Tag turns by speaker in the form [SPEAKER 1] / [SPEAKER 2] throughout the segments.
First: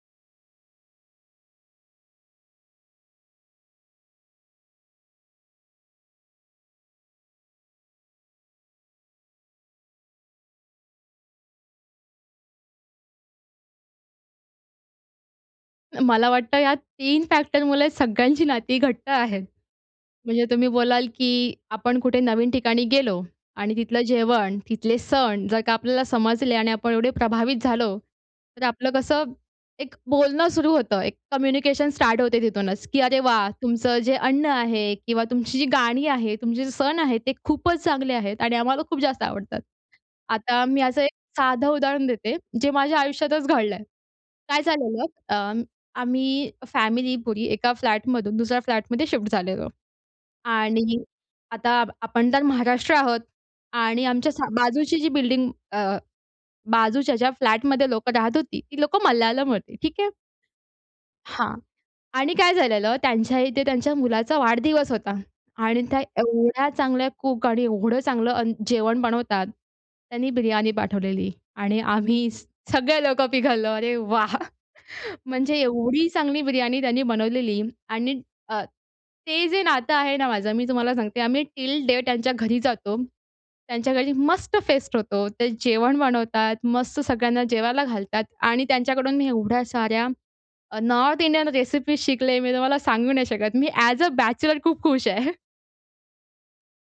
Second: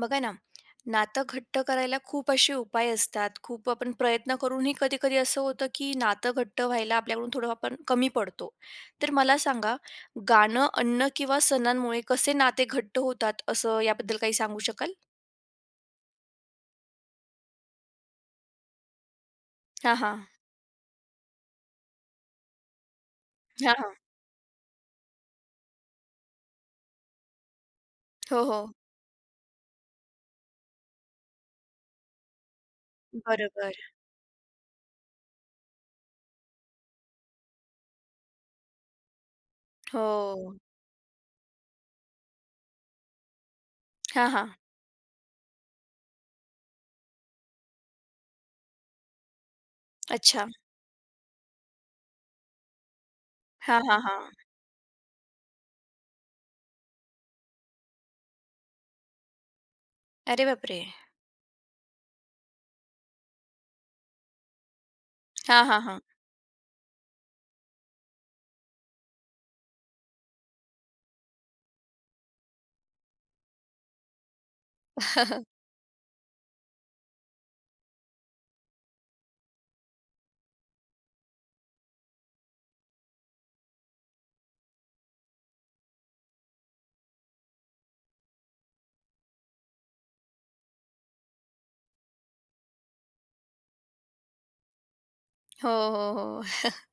[SPEAKER 1] बघा ना, नातं घट्ट करायला खूप असे उपाय असतात. खूप आपण प्रयत्न करूनही कधी-कधी असं होतं, की नातं घट्ट व्हायला आपल्याकडून थोडं आपण कमी पडतो. तर मला सांगा गाणं अन्न किंवा सणांमुळे कसे नाते घट्ट होतात? असं याबद्दल काही सांगू शकाल?
[SPEAKER 2] मला वाटतं यात 3 फॅक्टरमुळे सगळ्यांची नाती घट्ट आहेत.
[SPEAKER 1] हां, हां.
[SPEAKER 2] म्हणजे तुम्ही बोलाल, की आपण कुठे नवीन ठिकाणी गेलो
[SPEAKER 1] हां,
[SPEAKER 2] आणि
[SPEAKER 1] हां.
[SPEAKER 2] तिथलं जेवण, तिथले सण जर का आपल्याला समजले आणि आपण एवढे प्रभावित झालो,
[SPEAKER 1] हो,
[SPEAKER 2] तर
[SPEAKER 1] हो.
[SPEAKER 2] आपलं कसं, एक बोलणं सुरु होतं. एक कम्युनिकेशन स्टार्ट होते तिथूनच, की अरे वाह!
[SPEAKER 1] बरोबर.
[SPEAKER 2] तुमचं जे अन्न आहे किंवा तुमची जी गाणी आहे, तुमचे जे सण आहेत ते खूपच चांगले आहेत आणि आम्हाला खूप जास्त आवडतात.
[SPEAKER 1] हो.
[SPEAKER 2] आता मी असं एक साधं उदाहरण देते जे माझ्या आयुष्यातच घडलंय.
[SPEAKER 1] हां, हां.
[SPEAKER 2] काय झालेलं अं, आम्ही फॅमिली पुरी एका फ्लॅट मधून दुसऱ्या फ्लॅटमध्ये शिफ्ट झालेलो
[SPEAKER 1] अच्छा.
[SPEAKER 2] आणि आता आपण तर महाराष्ट्र आहोत
[SPEAKER 1] हां, हां,
[SPEAKER 2] आणि
[SPEAKER 1] हां.
[SPEAKER 2] आमच्या सा बाजूची जी बिल्डिंग अ, बाजूच्या ज्या फ्लॅटमध्ये लोकं राहत होती, ती लोकं मल्याळम होती. ठीक आहे?
[SPEAKER 1] अरे बाप रे!
[SPEAKER 2] हां आणि काय झालेलं त्यांच्या इथे त्यांच्या मुलाचा वाढदिवस होता
[SPEAKER 1] हां, हां,
[SPEAKER 2] आणि त्या
[SPEAKER 1] हां.
[SPEAKER 2] एवढ्या चांगल्या कूक आणि एवढं चांगलं अन् जेवण बनवतात. त्यांनी बिर्याणी पाठवलेली आणि आम्ही स सगळे लोकं पिघललो. अरे वाह! म्हणजे एवढी चांगली बिर्याणी त्यांनी बनवलेली आणि अ, ते जे नातं आहे ना माझं मी तुम्हाला सांगते आम्ही टिल डे त्यांच्या घरी जातो. त्यांच्या घरी मस्त फेस्ट होतो. ते जेवण बनवतात, मस्त सगळ्यांना जेवायला घालतात आणि त्यांच्याकडून मी एवढ्या साऱ्या अ, नॉर्थ इंडियन रेसिपीज शिकले मी तुम्हाला सांगू नाही शकत. मी ॲज अ, बॅचलर खूप खुश आहे.
[SPEAKER 1] हो, हो, हो.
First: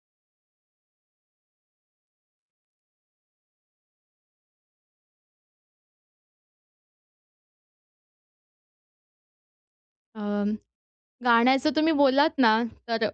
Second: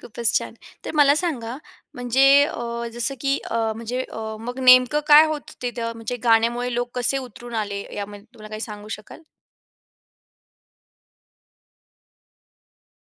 [SPEAKER 1] खूपच छान. तर मला सांगा म्हणजे अ, जसं की अ, म्हणजे अ, मग नेमकं काय होत? ते त्या म्हणजे गाण्यामुळे लोक कसे उतरून आले, यामध्ये तुम्हाला काही सांगू शकाल?
[SPEAKER 2] अ, गाण्याचं तुम्ही बोललात ना, तर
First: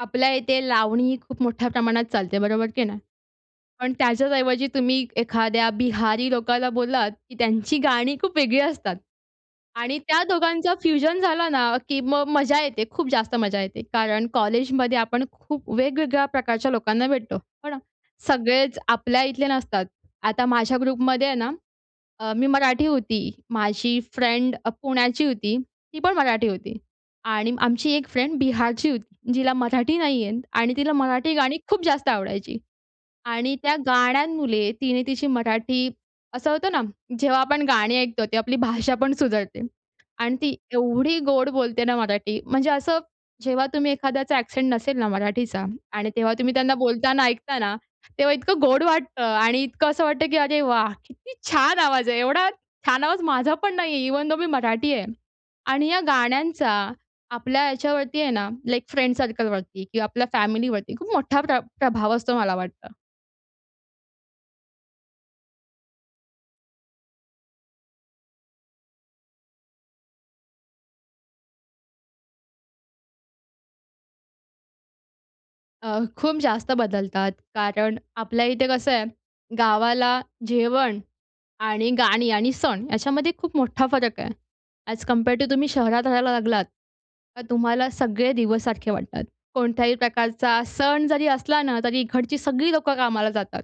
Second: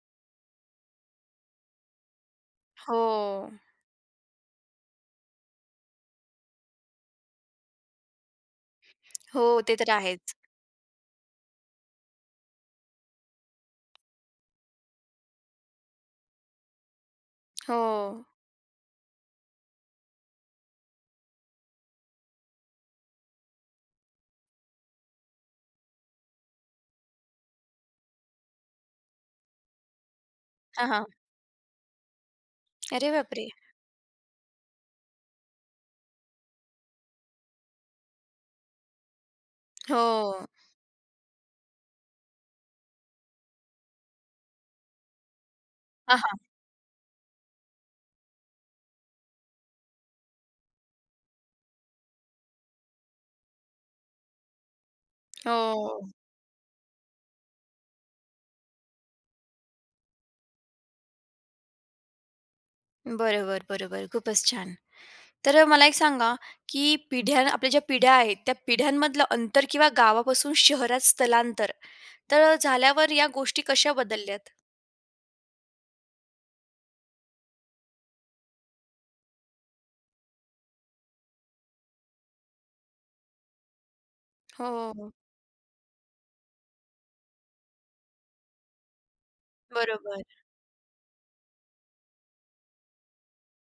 [SPEAKER 2] आपल्या येथे लावणी ही खूप मोठ्या प्रमाणात चालते, बरोबर, की नाही?
[SPEAKER 1] हो.
[SPEAKER 2] पण त्याच्याच ऐवजी तुम्ही एखाद्या बिहारी लोकाला बोललात, की त्यांची गाणी खूप वेगळी असतात
[SPEAKER 1] हो, ते तर
[SPEAKER 2] आणि त्या
[SPEAKER 1] आहेच.
[SPEAKER 2] दोघांच फ्युजन झालं ना, की मग मजा येते, खूप जास्त मजा येते. कारण कॉलेजमध्ये आपण खूप वेगवेगळ्या प्रकारच्या लोकांना भेटतो, हो ना?
[SPEAKER 1] हो.
[SPEAKER 2] सगळेच आपल्या इथले नसतात. आता माझ्या ग्रुपमध्ये आहे ना, अ, मी मराठी होती, माझी फ्रेंड अ, पुण्याची होती. ती पण मराठी होती आणि आमची एक फ्रेंड बिहारची होती, जिला मराठी नाही येत आणि
[SPEAKER 1] हां,
[SPEAKER 2] तिला
[SPEAKER 1] हां.
[SPEAKER 2] मराठी गाणी खूप जास्त आवडायची.
[SPEAKER 1] अरे बापरे!
[SPEAKER 2] आणि त्या गाण्यांमुळे तिने तिची मराठी असं होतं ना, जेव्हा आपण गाणी ऐकतो, ते आपली भाषा पण सुधरते आणि
[SPEAKER 1] हो.
[SPEAKER 2] ती एवढी गोड बोलते ना मराठी. म्हणजे असं जेव्हा तुम्ही एखाद्याचा एक्सेंट नसेल ना मराठीचा आणि
[SPEAKER 1] हां,
[SPEAKER 2] तेव्हा
[SPEAKER 1] हां.
[SPEAKER 2] तुम्ही त्यांना बोलताना ऐकताना, तेव्हा इतकं गोड वाटतं आणि इतकं असं वाटतं, की अरे वाह! किती छान आवाज आहे. एवढा छान आवाज माझा पण नाही आहे, इव्हन दो मी मराठी आहे आणि या
[SPEAKER 1] हो.
[SPEAKER 2] गाण्यांचा आपल्या याच्यावरती आहे ना, लाइक फ्रेंड सर्कलवरती किंवा आपल्या फॅमिलीवरती, खूप मोठा प्र प्रभाव असतो, मला वाटतं.
[SPEAKER 1] बरोबर, बरोबर. खूपच छान! तर मला एक सांगा, की पिढ्या आपल्या ज्या पिढ्या आहेत, त्या पिढ्यांमधलं अंतर किंवा गावापासून शहरात स्थलांतर तर झाल्यावर या गोष्टी कशा बदलल्यात?
[SPEAKER 2] अ, खूप जास्त बदलतात. कारण आपल्या इथे कसं आहे, गावाला जेवण आणि गाणी आणि सण याच्यामध्ये खूप मोठा फरक आहे.
[SPEAKER 1] हो, हो,
[SPEAKER 2] ॲझ
[SPEAKER 1] हो.
[SPEAKER 2] कम्पेअर टू तुम्ही शहरात राहायला लागलात. तर तुम्हाला सगळे दिवस सारखे वाटतात. कोणत्याही
[SPEAKER 1] बरोबर.
[SPEAKER 2] प्रकारचा सण जरी असला ना, तरी इकडची सगळी लोकं कामाला जातात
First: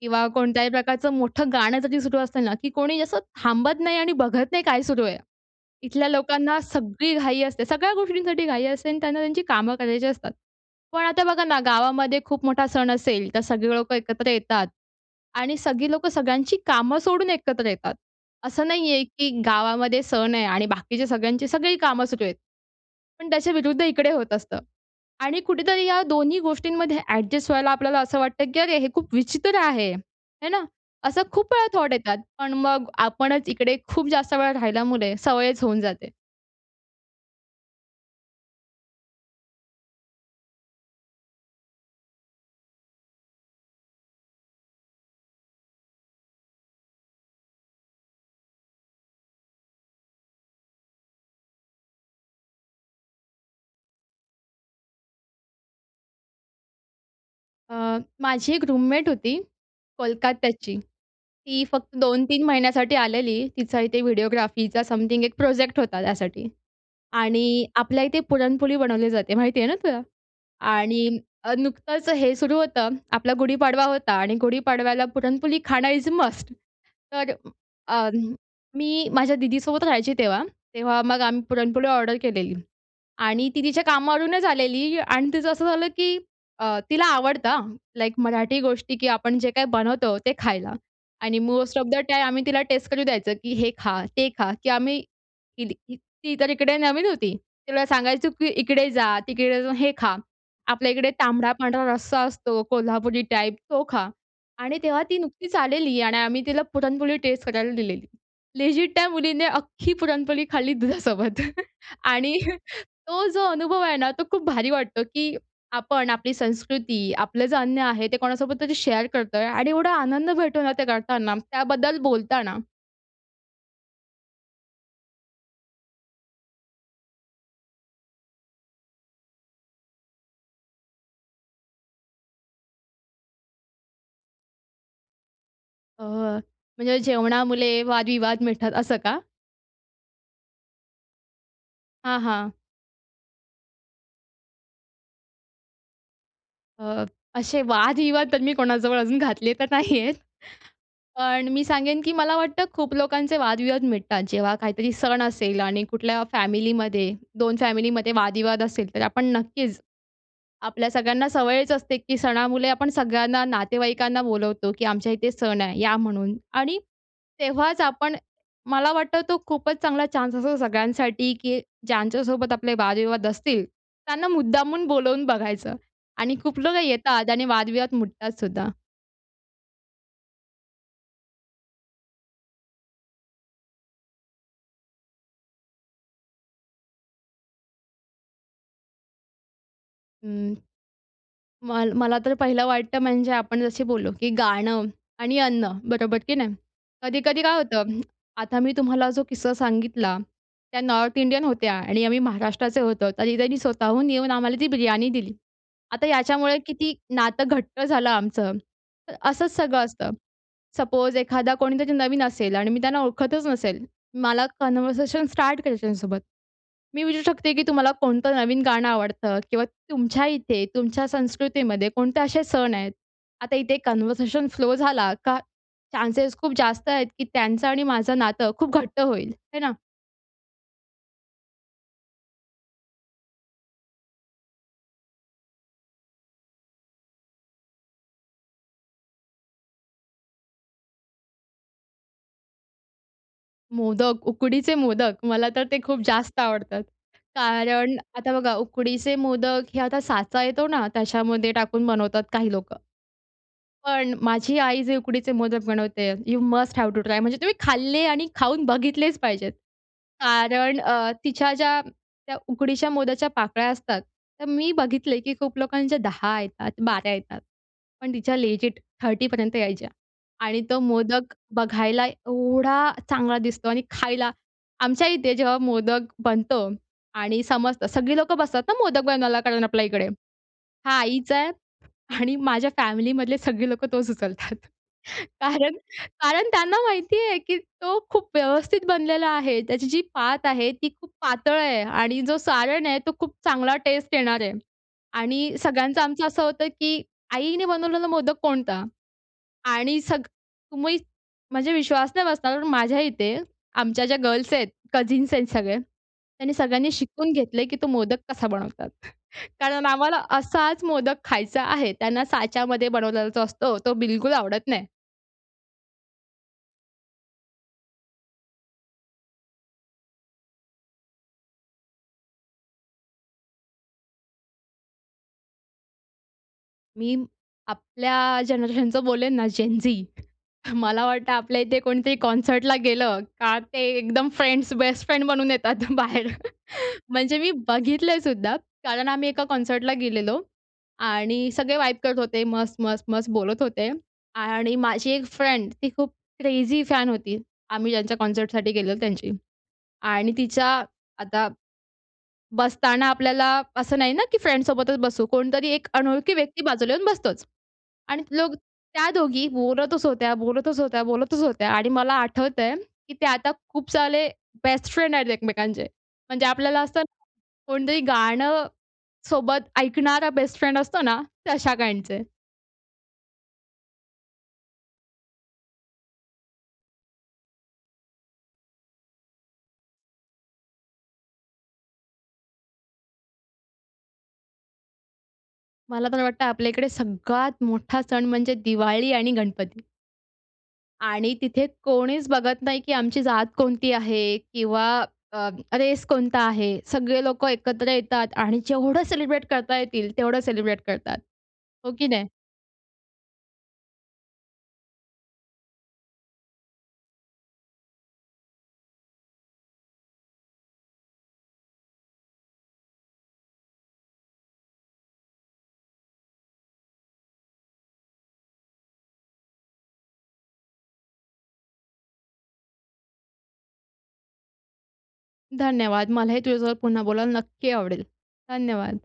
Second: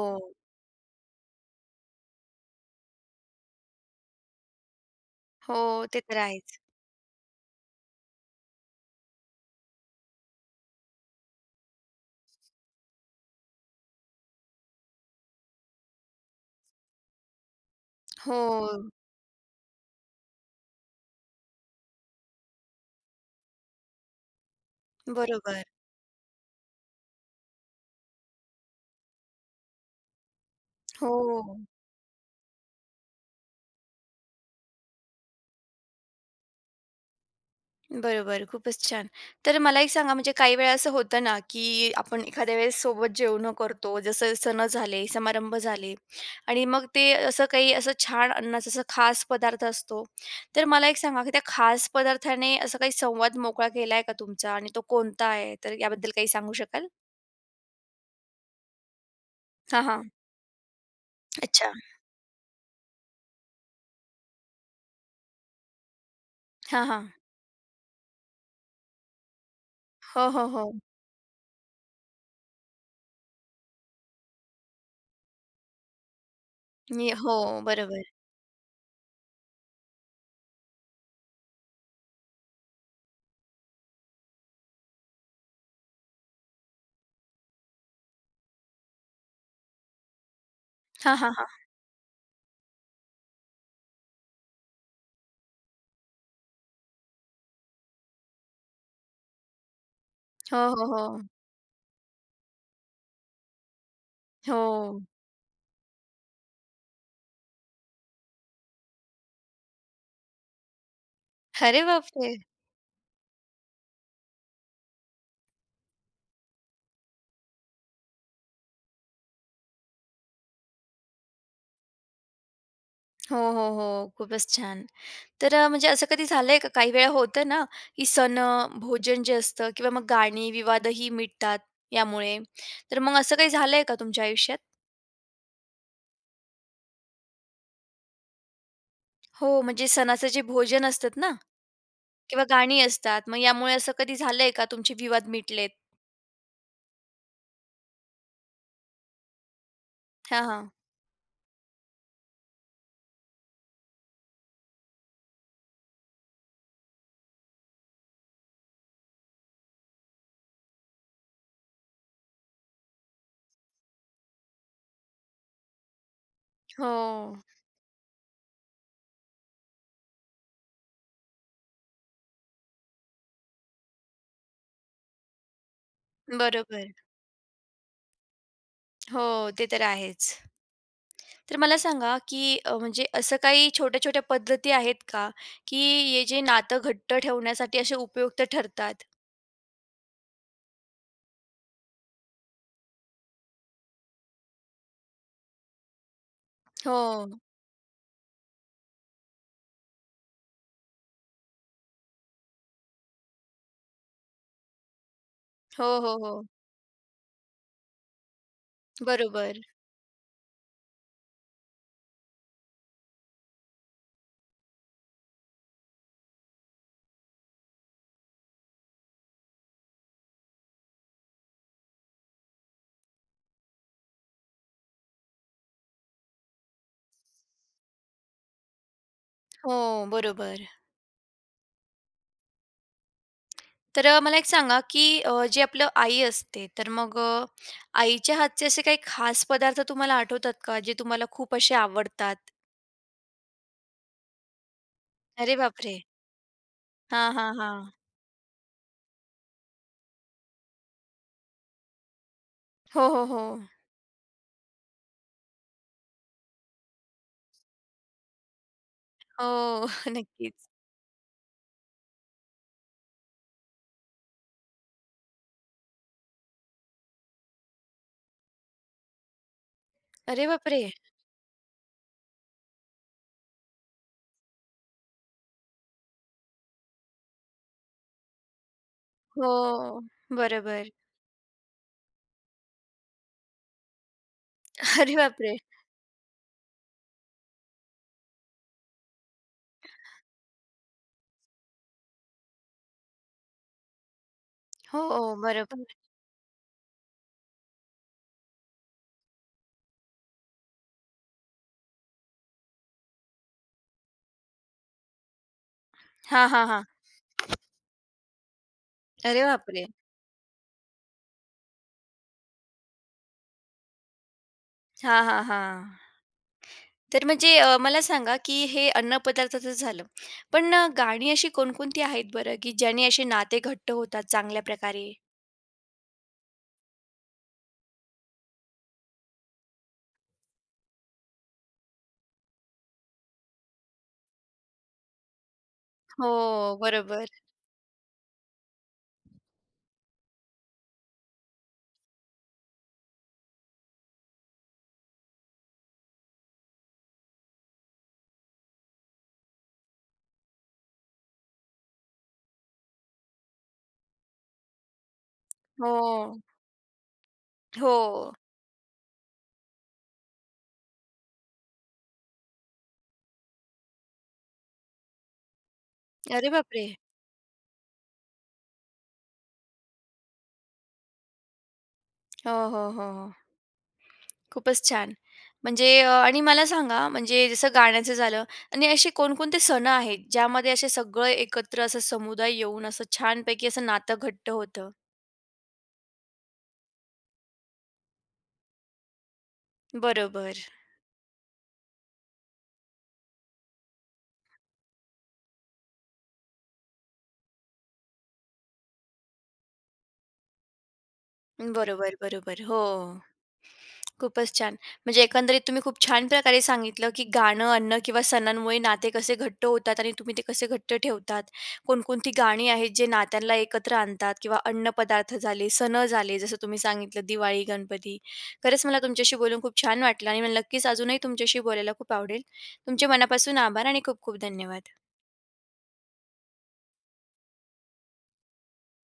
[SPEAKER 2] किंवा कोणत्याही प्रकारचं मोठं गाणं जरी सुरू असतं ना की कोणी, असं थांबत नाही आणि बघत नाही काय सुरू आहे.
[SPEAKER 1] हो. ते
[SPEAKER 2] इथल्या
[SPEAKER 1] तर आहेच.
[SPEAKER 2] लोकांना सगळी घाई असते. सगळ्या, गोष्टींसाठी घाई असते आणि त्यांना त्यांची कामं करायची असतात. पण आता बघा ना, गावामध्ये खूप मोठा सण असेल. तर सगळी लोकं एकत्र येतात आणि सगळी लोकं सगळ्यांची कामं सोडून एकत्र येतात. असं
[SPEAKER 1] हो.
[SPEAKER 2] नाहीये, की गावामध्ये सण आहे आणि बाकीच्या सगळ्यांची सगळी कामं सुरू आहेत. पण त्याच्याविरुद्ध इकडे होत असतं आणि
[SPEAKER 1] बरोबर.
[SPEAKER 2] कुठेतरी या दोन्ही गोष्टींमध्ये, ॲडजस्ट व्हायला आपल्याला असं वाटतं, की अरे, हे खूप विचित्र आहे, है ना? असं खूप
[SPEAKER 1] हो.
[SPEAKER 2] वेळा थॉट येतात. पण मग आपणच इकडे खूप जास्त वेळा राहिल्यामुळे, सवयच होऊन जाते.
[SPEAKER 1] बरोबर. खूपच छान. तर मला एक सांगा म्हणजे काही वेळा असं होतं ना, की आपण, एखाद्या वेळेस सोबत जेवणं करतो, जसं सण झाले, समारंभ झाले आणि मग ते असं, काही असं छान अन्नाचा असं खास पदार्थ असतो. तर मला एक सांगा, की त्या खास पदार्थाने असा काही संवाद मोकळा केला आहे का तुमचा? आणि तो कोणता आहे तर, याबद्दल काही सांगू शकाल?
[SPEAKER 2] अ, माझी एक रूममेट होती,
[SPEAKER 1] हां, हां.
[SPEAKER 2] कोलकात्याची. ती
[SPEAKER 1] अच्छा.
[SPEAKER 2] फक्त 2-3 महिन्यासाठी आलेली. तिचा इथे व्हिडिओग्राफीचा समथिंग एक प्रोजेक्ट होता त्यासाठी
[SPEAKER 1] हां, हां.
[SPEAKER 2] आणि आपल्या इथे पुरणपोळी बनवली जाते माहिती आहे ना तुला?
[SPEAKER 1] हो, हो, हो.
[SPEAKER 2] आणि अ, नुकतंच हे सुरू होतं आपला गुढीपाडवा होता आणि गुढीपाडव्याला पुरणपोळी खाणं इज मस्ट.
[SPEAKER 1] मी
[SPEAKER 2] तर
[SPEAKER 1] हो,
[SPEAKER 2] अ,
[SPEAKER 1] बरोबर.
[SPEAKER 2] मी माझ्या दीदीसोबत राहायची तेव्हा. तेव्हा मग आम्ही पुरणपोळी ऑर्डर केलेली आणि ती तिच्या कामावरूनच आलेली. आणि तिचं असं झालं, की अ, तिला आवडत हां, लाइक मराठी गोष्टी, की आपण जे काही बनवतो ते खायला
[SPEAKER 1] हां, हां,
[SPEAKER 2] आणि
[SPEAKER 1] हां.
[SPEAKER 2] मोस्ट ऑफ द टाईम आम्ही तिला टेस्ट करू द्यायचं, की हे खा, ते खा, की आम्ही केली ती ती तर इकडे नवीन होती. तिला सांगायचो, की इकडे जा, तिकडे जाऊन हे खा.
[SPEAKER 1] हो, हो,
[SPEAKER 2] आपल्या इकडे
[SPEAKER 1] हो.
[SPEAKER 2] तांबडा-पांढरा रस्सा असतो कोल्हापुरी टाइप, तो खा. आणि
[SPEAKER 1] हो.
[SPEAKER 2] तेव्हा ती नुकतीच आलेली आणि आम्ही तिला पुरणपोळी टेस्ट करायला दिलेली. लेजी त्या मुलीने अख्खी पुरणपोळी खाल्ली दुधासोबत
[SPEAKER 1] अरे बाप
[SPEAKER 2] आणि
[SPEAKER 1] रे!
[SPEAKER 2] तो जो अनुभव आहे ना तो खूप भारी वाटतो, की आपण आपली संस्कृती, आपलं जे अन्न आहे ते कोणासोबत तरी शेअर करतोय आणि एवढा आनंद भेटतो ना, ते करताना त्याबद्दल बोलताना.
[SPEAKER 1] हो, हो, हो, खूपच छान! तर म्हणजे असं कधी झालंय का, काही वेळा होतं ना, की सणं, भोजन जे असतं किंवा मग गाणी, विवादही मिटतात यामुळे. तर मग असं काही झालंय का तुमच्या आयुष्यात?
[SPEAKER 2] अ, म्हणजे जेवणामुळे वादविवाद मिटतात, असं का?
[SPEAKER 1] हो, म्हणजे सणाचं जे भोजन असतात ना
[SPEAKER 2] हां,
[SPEAKER 1] किंवा
[SPEAKER 2] हां.
[SPEAKER 1] गाणी असतात, मग यामुळे असं कधी झालंय का, तुमचे विवाद मिटलेत?
[SPEAKER 2] अ, असे वादविवाद तर मी कोणाजवळ अजून घातले तर नाहीयेत
[SPEAKER 1] हां, हां.
[SPEAKER 2] पण मी सांगेन, की मला वाटतं खूप लोकांचे वादविवाद मिटतात, जेव्हा काहीतरी सण असेल आणि कुठल्या फॅमिलीमध्ये 2 फॅमिलीमध्ये वादविवाद असेल, तर आपण नक्कीच, आपल्या सगळ्यांना सवयच असते, की सणामुळे आपण सगळ्यांना नातेवाईकांना बोलवतो की, "आमच्या इथे सण आहे, या म्हणून" आणि
[SPEAKER 1] हो.
[SPEAKER 2] तेव्हाच आपण, मला वाटतं, तो खूपच चांगला चान्स असतो सगळ्यांसाठी, की ज्यांच्या सोबत आपले वादविवाद असतील, त्यांना मुद्दामून बोलावून बघायचं आणि खूप लोकं
[SPEAKER 1] बरोबर.
[SPEAKER 2] येतात आणि वादविवाद मिटतात सुद्धा.
[SPEAKER 1] हो, ते तर आहेच. तर मला सांगा की अ, म्हणजे असं काही छोट्या-छोट्या पद्धती आहेत का की हे जे नातं घट्ट ठेवण्यासाठी असे उपयुक्त ठरतात?
[SPEAKER 2] हं, म मला तर पहिलं वाटतं म्हणजे आपण जशी बोललो, की गाणं आणि अन्न बरोबर, की नाही.
[SPEAKER 1] हो.
[SPEAKER 2] कधी-कधी काय होतं हं. आता मी तुम्हाला जो किस्सा सांगितला, त्या नॉर्थ इंडियन होत्या आणि आम्ही महाराष्ट्राचे होतो. तर त्यांनी स्वतःहून येऊन आम्हाला ती बिर्याणी दिली.
[SPEAKER 1] हो,
[SPEAKER 2] आता
[SPEAKER 1] हो, हो.
[SPEAKER 2] याच्यामुळे किती नातं घट्ट झालं आमचं. तर असंच
[SPEAKER 1] बरोबर.
[SPEAKER 2] सगळं असतं. सपोज एखादा कोणीतरी नवीन असेल आणि मी त्यांना ओळखतच नसेल. मला कन्व्हर्सेशन स्टार्ट करायच्या सोबत, मी विचारू शकते, "की तुम्हाला कोणतं नवीन गाणं आवडतं? किंवा तुमच्या इथे तुमच्या संस्कृतीमध्ये कोणते असे सण आहेत?" आता इथे कन्व्हर्शन फ्लो झाला का चानसेस खूप जास्त आहेत, की त्यांचं आणि माझं नातं खूप घट्ट होईल, हे ना?
[SPEAKER 1] हो, बरोबर. तर अ, मला एक सांगा, की अ, जे आपलं आई असते, तर मग अ, आईच्या हातचे असे काही खास पदार्थ तुम्हाला आठवतात का जे तुम्हाला खूप अशे आवडतात?
[SPEAKER 2] मोदक, उकडीचे मोदक मला
[SPEAKER 1] अरे
[SPEAKER 2] तर ते
[SPEAKER 1] बापरे!
[SPEAKER 2] खूप जास्त आवडतात.
[SPEAKER 1] हां, हां, हां.
[SPEAKER 2] कारण आता बघा उकडीचे मोदक हे आता साचा येतो ना त्याच्यामध्ये टाकून बनवतात काही लोकं.
[SPEAKER 1] हो, हो, हो.
[SPEAKER 2] पण माझी आई जे उकडीचे मोदक बनवते you must have to try. म्हणजे तुम्ही खाल्ले आणि खाऊन बघितलेच पाहिजेत.
[SPEAKER 1] हो. नक्कीच.
[SPEAKER 2] कारण अ, तिच्या ज्या त्या उकडीच्या मोदकाच्या पाकळ्या असतात तर मी बघितले, की खूप लोकांच्या 10 येतात, 12 येतात पण तिच्या लेजिट 30 पर्यंत यायच्या
[SPEAKER 1] अरे
[SPEAKER 2] आणि तो
[SPEAKER 1] बापरे!
[SPEAKER 2] मोदक बघायला एवढा चांगला दिसतो आणि खायला. आमच्या इथे जेव्हा मोदक बनतो आणि समजतं सगळी लोकं बसतात ना मोदक बनवायला कारण आपल्या
[SPEAKER 1] हो,
[SPEAKER 2] इकडे.
[SPEAKER 1] बरोबर.
[SPEAKER 2] हा आईचा आणि माझ्या फॅमिलीमधले सगळे लोकं तोच उचलतात.
[SPEAKER 1] अरे बापरे!
[SPEAKER 2] कारण, कारण त्यांना माहिती आहे, की तो खूप व्यवस्थित बनलेला आहे. त्याची जी पात आहे ती खूप पातळ आहे आणि जो सारण आहे तो खूप चांगला टेस्ट येणार आहे.
[SPEAKER 1] हो,
[SPEAKER 2] आणि
[SPEAKER 1] बरोबर.
[SPEAKER 2] सगळ्यांचं आमचं असं होतं, की आईने बनवलेला मोदक कोणता? आणि सग तुम्ही म्हणजे विश्वास नाही बसणार पण माझ्या इथे आमच्या ज्या गर्ल्स आहेत कझीन्स आहेत सगळे.
[SPEAKER 1] हां,
[SPEAKER 2] त्यांनी
[SPEAKER 1] हां, हां.
[SPEAKER 2] सगळ्यांनी शिकून घेतलंय, की तो मोदक कसा बनवतात.
[SPEAKER 1] अरे
[SPEAKER 2] कारण
[SPEAKER 1] बापरे!
[SPEAKER 2] आम्हाला असाच मोदक खायचा आहे, त्यांना साच्यामध्ये बनवलेला जो असतो तो बिलकुल आवडत नाही.
[SPEAKER 1] हां, हां, हां. तर म्हणजे अ, मला सांगा, की हे अन्नपदार्थाचं झालं. पण अ, गाणी अशी कोणकोणती आहेत बरं, की ज्यांनी अशी नाते घट्ट होतात चांगल्या प्रकारे?
[SPEAKER 2] मी आपल्या जनरेशनचं बोलेन ना, जेन झी, मला वाटतं, आपल्या इथे कोणीतरी कॉन्सर्टला गेलं का, ते एकदम फ्रेंड्स, बेस्ट फ्रेंड बनून येतात बाहेर.
[SPEAKER 1] हो, बरोबर.
[SPEAKER 2] म्हणजे मी बघितलंसुद्धा, कारण आम्ही एका कॉन्सर्टला गेलेलो आणि सगळे वाईब करत होते, मस्त! मस्त! मस्त! बोलत होते. आणि माझी 1 फ्रेंड, ती खूप क्रेझी फॅन होती, आम्ही ज्यांच्या कॉन्सर्टसाठी गेलो त्यांची. आणि तिच्या आता बसताना, आपल्याला असं नाही ना, की फ्रेंड्ससोबतच बसू, कोणतरी 1 अनोळखी
[SPEAKER 1] हो.
[SPEAKER 2] व्यक्ती बाजूला येऊन बसतोच आणि
[SPEAKER 1] हो.
[SPEAKER 2] लोक त्या दोघी बोलतच होत्या, बोलतच होत्या, बोलतच होत्या आणि मला आठवतंय, की ते आता खूप सारे बेस्ट फ्रेंड आहेत एकमेकांचे. म्हणजे
[SPEAKER 1] अरे
[SPEAKER 2] आपल्याला
[SPEAKER 1] बापरे!
[SPEAKER 2] असतं ना, कोणतरी गाणं सोबत ऐकणारा बेस्ट फ्रेंड असतो ना, तश्या काइंडचे.
[SPEAKER 1] हो, हो, हो, हो. खूपच छान! म्हणजे अ, आणि मला सांगा, म्हणजे जसं गाण्याचं झालं आणि असे कोण कोणते सण आहेत, ज्यामध्ये असे सगळं एकत्र असं समुदाय येऊन असं छानपैकी असं नातं घट्ट होतं?
[SPEAKER 2] मला तर वाटतं, आपल्या इकडे सगळ्यात मोठा सण म्हणजे दिवाळी आणि गणपती.
[SPEAKER 1] बरोबर.
[SPEAKER 2] आणि तिथे कोणीच बघत नाही, की आमची जात कोणती आहे किंवा अ, रेस कोणता आहे. सगळे लोकं एकत्र येतात आणि जेवढं सेलिब्रेट करता येईल, तेवढं सेलिब्रेट करतात. हो, की
[SPEAKER 1] बरोबर,
[SPEAKER 2] नाही?
[SPEAKER 1] बरोबर. हो, खूपच छान! म्हणजे एकंदरीत तुम्ही खूप छान प्रकारे सांगितलं, की गाणं, अन्न किंवा सणांमुळे नाते कसे घट्ट होतात आणि तुम्ही ते कसे घट्ट ठेवतात. कोणकोणती गाणी आहेत, जे नात्यांना एकत्र आणतात किंवा अन्नपदार्थ झाले, सण झाले, जसं तुम्ही सांगितलं, दिवाळी, गणपती. खरंच, मला तुमच्याशी बोलून खूप छान वाटलं. आणि मला नक्कीच अजूनही तुमच्याशी बोलायला खूप आवडेल. तुमचे मनापासून आभार आणि खूप-खूप धन्यवाद.
[SPEAKER 2] धन्यवाद. मलाही तुझ्यासोबत पुन्हा बोलायला नक्की आवडेल, धन्यवाद.